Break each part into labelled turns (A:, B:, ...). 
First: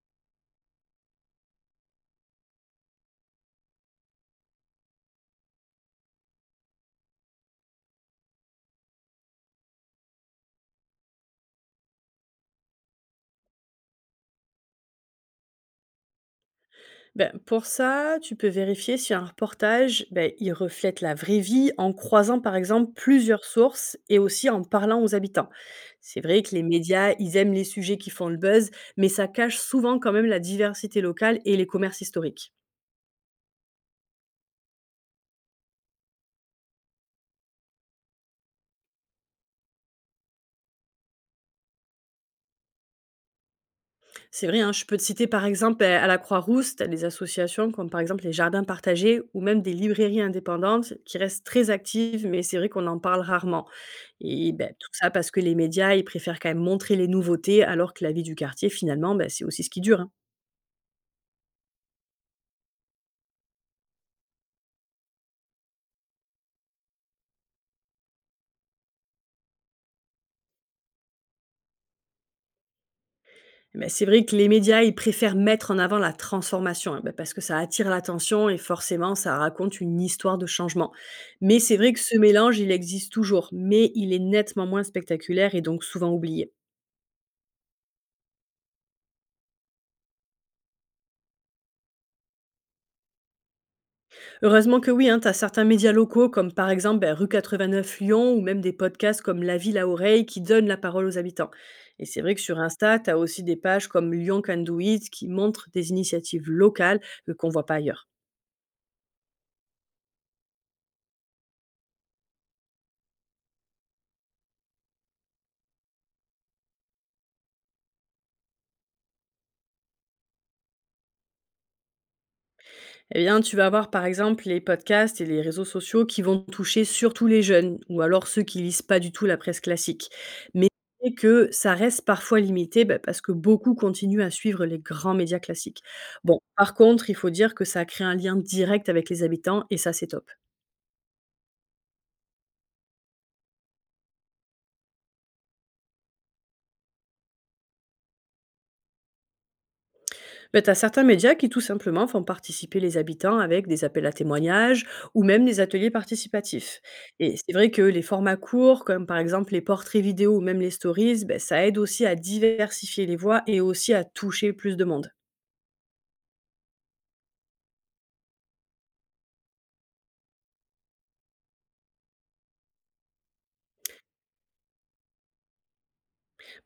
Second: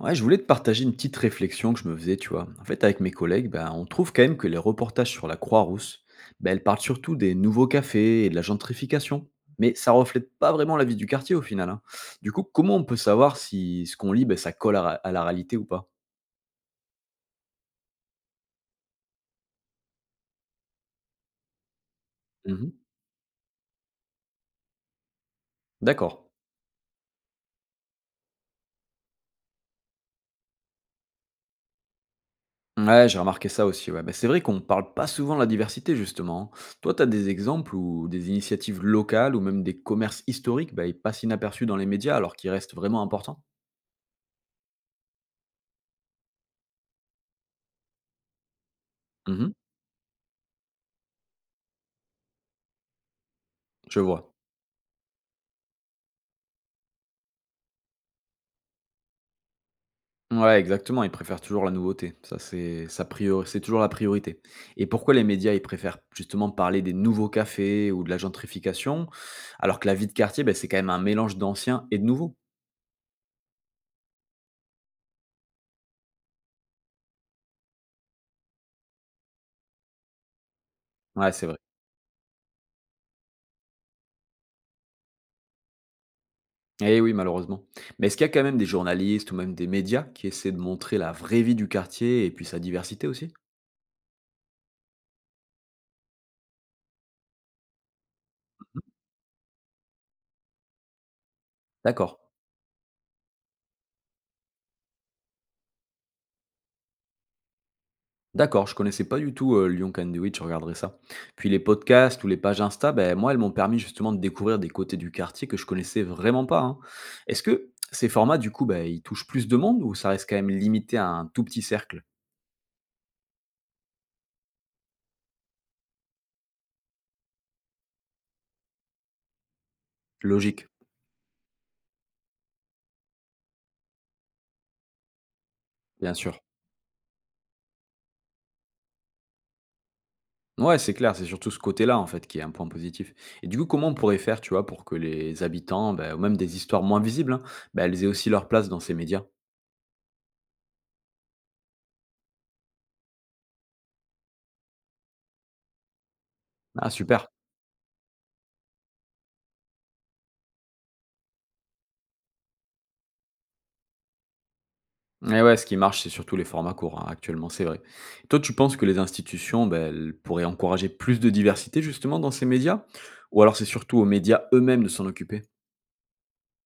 A: Ouais, je voulais te partager une petite réflexion que je me faisais, tu vois. En fait, avec mes collègues, ben, on trouve quand même que les reportages sur la Croix-Rousse, ben, elles parlent surtout des nouveaux cafés et de la gentrification. Mais ça reflète pas vraiment la vie du quartier au final, hein. Du coup, comment on peut savoir si ce qu'on lit, ben, ça colle à la réalité ou pas?
B: Ben, pour ça, tu peux vérifier si un reportage, il reflète la vraie vie en croisant par
A: Mhm.
B: exemple plusieurs sources et aussi en parlant aux habitants.
A: D'accord.
B: C'est vrai que les médias, ils aiment les sujets qui font le buzz, mais ça cache souvent quand même la diversité locale et les commerces historiques.
A: Ouais, j'ai remarqué ça aussi. Ouais. Ben, c'est vrai qu'on parle pas souvent de la diversité, justement, hein. Toi, tu as des exemples ou des initiatives locales ou même des commerces historiques, ben, ils passent inaperçus dans les médias alors qu'ils restent vraiment importants?
B: C'est vrai, hein, je peux te citer par exemple à la Croix-Rousse, t'as des associations comme par exemple les jardins partagés ou
A: Mhm.
B: même des librairies indépendantes qui restent très actives, mais c'est vrai qu'on en parle rarement.
A: Je vois.
B: Et bah, tout ça parce que les médias, ils préfèrent quand même montrer les nouveautés, alors que la vie du quartier, finalement, bah, c'est aussi ce qui dure, hein.
A: Ouais, exactement, ils préfèrent toujours la nouveauté. Ça, c'est ça priori c'est toujours la priorité. Et pourquoi les médias, ils préfèrent justement parler des nouveaux cafés ou de la gentrification, alors que la vie de quartier, ben c'est quand même un mélange d'anciens et de nouveaux.
B: Bah, c'est vrai que les médias, ils préfèrent mettre en avant la transformation, hein, bah, parce que ça attire l'attention et forcément, ça raconte une histoire de changement.
A: Ouais, c'est vrai.
B: Mais c'est vrai que ce mélange, il existe toujours, mais il est nettement moins spectaculaire et donc souvent oublié.
A: Eh oui, malheureusement. Mais est-ce qu'il y a quand même des journalistes ou même des médias qui essaient de montrer la vraie vie du quartier et puis sa diversité aussi?
B: Heureusement que oui, hein, tu as certains médias locaux comme par exemple bah, Rue 89 Lyon ou même des podcasts comme La Ville à Oreille qui donnent la parole aux habitants. Et
A: D'accord.
B: c'est vrai que sur Insta, tu as aussi des pages comme Lyon Can Do It qui montrent des initiatives locales qu'on voit pas ailleurs.
A: D'accord, je connaissais pas du tout, Lyon Can Do It, je regarderai ça. Puis les podcasts ou les pages Insta, ben moi, elles m'ont permis justement de découvrir des côtés du quartier que je connaissais vraiment pas, hein. Est-ce que ces formats, du coup, ben ils touchent plus de monde ou ça reste quand même limité à un tout petit cercle?
B: Eh bien, tu vas avoir par exemple les podcasts et les réseaux sociaux qui vont toucher surtout les jeunes ou alors ceux qui lisent pas du tout la presse classique.
A: Logique,
B: Mais c'est que ça reste parfois limité bah, parce que beaucoup continuent à suivre les grands médias classiques.
A: bien
B: Bon,
A: sûr.
B: par contre, il faut dire que ça crée un lien direct avec les habitants et ça, c'est top.
A: Ouais, c'est clair, c'est surtout ce côté-là, en fait, qui est un point positif. Et du coup, comment on pourrait faire, tu vois, pour que les habitants, ben ou même des histoires moins visibles, hein, bah, elles aient aussi leur place dans ces médias?
B: Bah, tu certains médias qui tout simplement font participer les habitants avec des appels à témoignages ou même des ateliers participatifs.
A: Ah super!
B: Et c'est vrai que les formats courts, comme par exemple les portraits vidéo ou même les stories, ben ça aide aussi à diversifier les voix et aussi à toucher plus de monde.
A: Et ouais, ce qui marche, c'est surtout les formats courts, hein, actuellement, c'est vrai. Toi, tu penses que les institutions, ben, elles pourraient encourager plus de diversité, justement, dans ces médias? Ou alors c'est surtout aux médias eux-mêmes de s'en occuper?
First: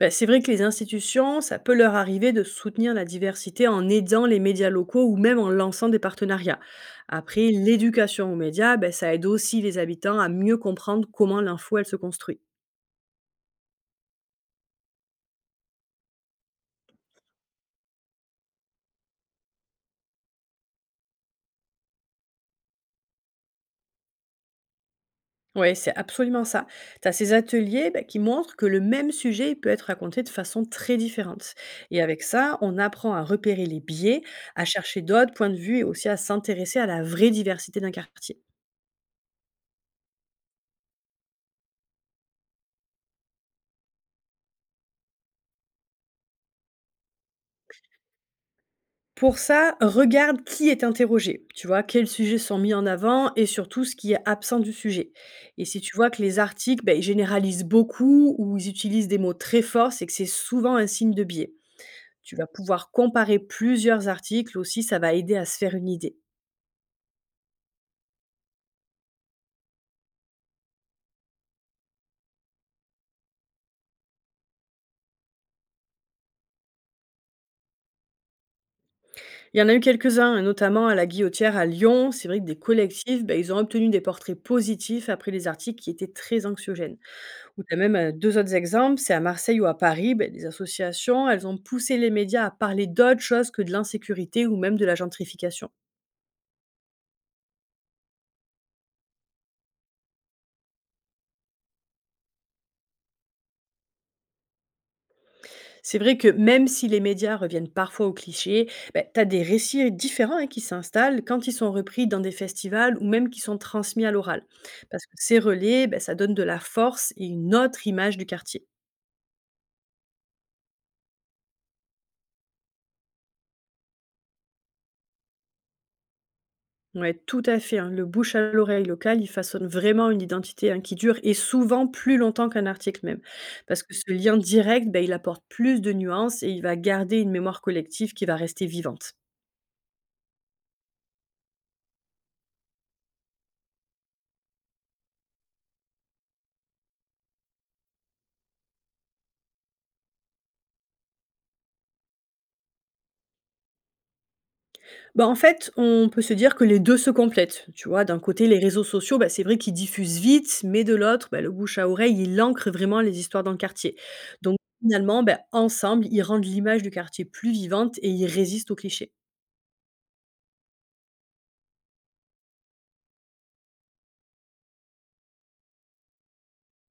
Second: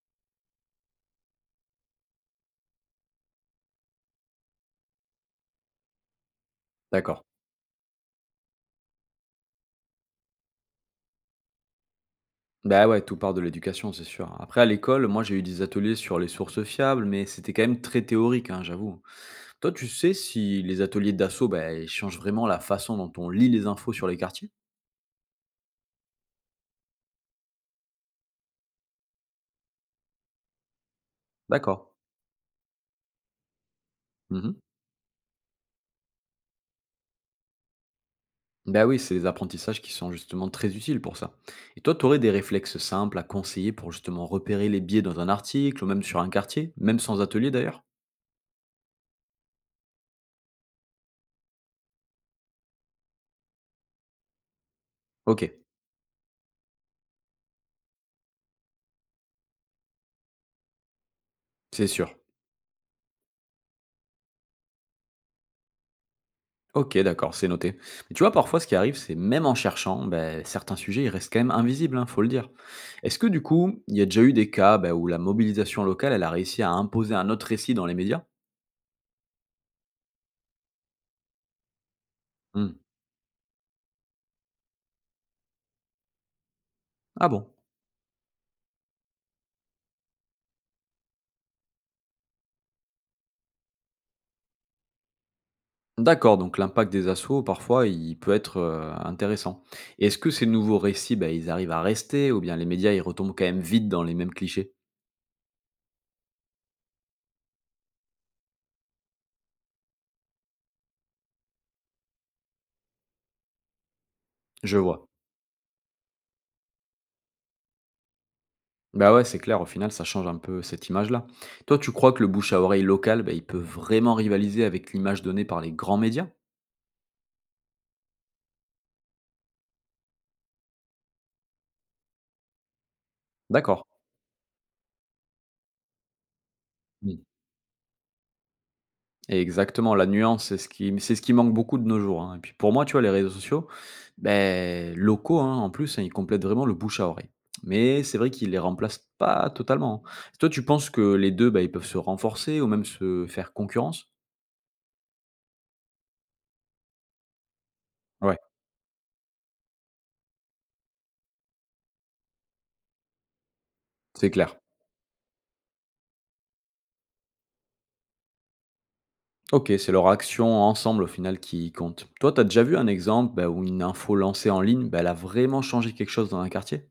B: Ben c'est vrai que les institutions, ça peut leur arriver de soutenir la diversité en aidant les médias locaux ou même en lançant des partenariats.
A: D'accord.
B: Après, l'éducation aux médias, ben ça aide aussi les habitants à mieux comprendre comment l'info, elle se construit.
A: Bah ouais, tout part de l'éducation, c'est sûr. Après, à l'école, moi, j'ai eu des ateliers sur les sources fiables, mais c'était quand même très théorique, hein, j'avoue. Toi, tu sais si les ateliers d'assaut, ben, ils changent vraiment la façon dont on lit les infos sur les quartiers?
B: Ouais, c'est absolument ça. Tu as ces ateliers bah, qui montrent que le même sujet il peut être raconté de façon très différente.
A: D'accord.
B: Et avec ça, on apprend à repérer les biais,
A: Mhm.
B: à chercher d'autres points de vue et aussi à s'intéresser à la vraie diversité d'un quartier.
A: Ben oui, c'est des apprentissages qui sont justement très utiles pour ça. Et toi, tu aurais des réflexes simples à conseiller pour justement repérer les biais dans un article ou même sur un quartier, même sans atelier d'ailleurs?
B: Pour ça, regarde qui est interrogé, tu vois, quels sujets sont mis en avant et surtout ce qui est absent du sujet.
A: Ok,
B: Et si tu vois que les articles bah, ils généralisent beaucoup ou ils utilisent des mots très forts, c'est que c'est souvent un signe de biais.
A: c'est sûr.
B: Tu vas pouvoir comparer plusieurs articles aussi, ça va aider à se faire une idée.
A: Ok, d'accord, c'est noté. Mais tu vois, parfois, ce qui arrive, c'est même en cherchant, ben, certains sujets, ils restent quand même invisibles, hein, faut le dire. Est-ce que du coup, il y a déjà eu des cas ben, où la mobilisation locale, elle a réussi à imposer un autre récit dans les médias?
B: Il y en a eu quelques-uns, hein, notamment à la Guillotière à Lyon. C'est vrai que des
A: Hmm.
B: collectifs, ben ils ont obtenu des portraits positifs après les articles qui étaient très anxiogènes.
A: Ah bon?
B: Ou tu as même deux autres exemples, c'est à Marseille ou à Paris, ben des associations, elles ont poussé les médias à parler d'autres choses que de l'insécurité ou même de la gentrification.
A: D'accord, donc l'impact des assauts, parfois, il peut être intéressant. Et est-ce que ces nouveaux récits, bah, ils arrivent à rester, ou bien les médias, ils retombent quand même vite dans les mêmes clichés?
B: C'est vrai que même si les médias reviennent parfois aux clichés, ben, tu as des récits différents hein, qui s'installent quand ils sont repris dans des festivals ou même qui sont transmis à l'oral.
A: Je
B: Parce
A: vois.
B: que ces relais, ben ça donne de la force et une autre image du quartier.
A: Bah ouais, c'est clair, au final, ça change un peu cette image-là. Toi, tu crois que le bouche à oreille local, bah, il peut vraiment rivaliser avec l'image donnée par les grands médias?
B: Ouais, tout à fait, hein. Le bouche à l'oreille local, il façonne vraiment une identité, hein, qui dure et souvent plus longtemps qu'un article même. Parce
A: D'accord.
B: que ce lien direct, ben, il apporte plus de nuances et il va garder une mémoire collective qui va rester vivante.
A: Et exactement, la nuance, c'est ce qui manque beaucoup de nos jours, hein. Et puis pour moi, tu vois, les réseaux sociaux, beh, locaux, hein, en plus, hein, ils complètent vraiment le bouche à oreille. Mais c'est vrai qu'ils les remplacent pas totalement, hein. Toi, tu penses que les 2, bah, ils peuvent se renforcer ou même se faire concurrence?
B: Bah, en fait, on peut se dire que les deux se complètent. Tu vois, d'un
A: Ouais,
B: côté, les réseaux sociaux, ben, c'est vrai qu'ils diffusent vite, mais de l'autre, ben, le bouche à oreille, il ancre vraiment les histoires dans le quartier.
A: c'est
B: Donc
A: clair.
B: finalement, ben, ensemble, ils rendent l'image du quartier plus vivante et ils résistent aux clichés.
A: OK, c'est leur action ensemble au final qui compte. Toi, tu as déjà vu un exemple, bah, où une info lancée en ligne, bah, elle a vraiment changé quelque chose dans un quartier?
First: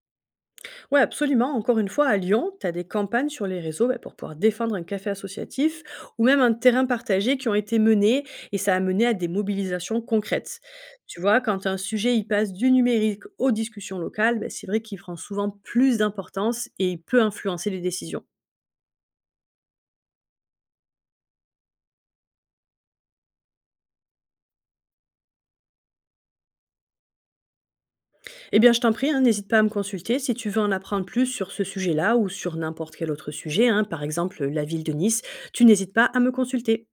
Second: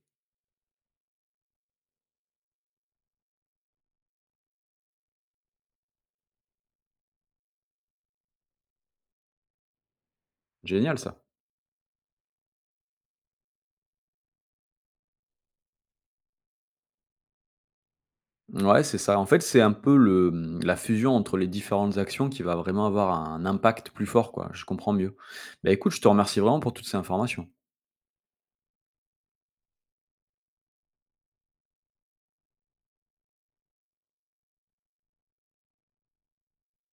B: Ouais, absolument. Encore une fois, à Lyon, tu as des campagnes sur les réseaux bah, pour pouvoir défendre un café associatif ou même un terrain partagé qui ont été menées et ça a mené à des mobilisations concrètes.
A: Génial ça.
B: Tu vois, quand un sujet il passe du numérique aux discussions locales, bah, c'est vrai qu'il prend souvent plus d'importance et il peut influencer les décisions.
A: Ouais, c'est ça. En fait, c'est un peu la fusion entre les différentes actions qui va vraiment avoir un impact plus fort, quoi. Je comprends mieux. Bah, écoute, je te remercie vraiment pour toutes ces informations.
B: Eh bien, je t'en prie, hein, n'hésite pas à me consulter si tu veux en apprendre plus sur ce sujet-là ou sur n'importe quel autre sujet, hein, par exemple la ville de Nice, tu n'hésites pas à me consulter.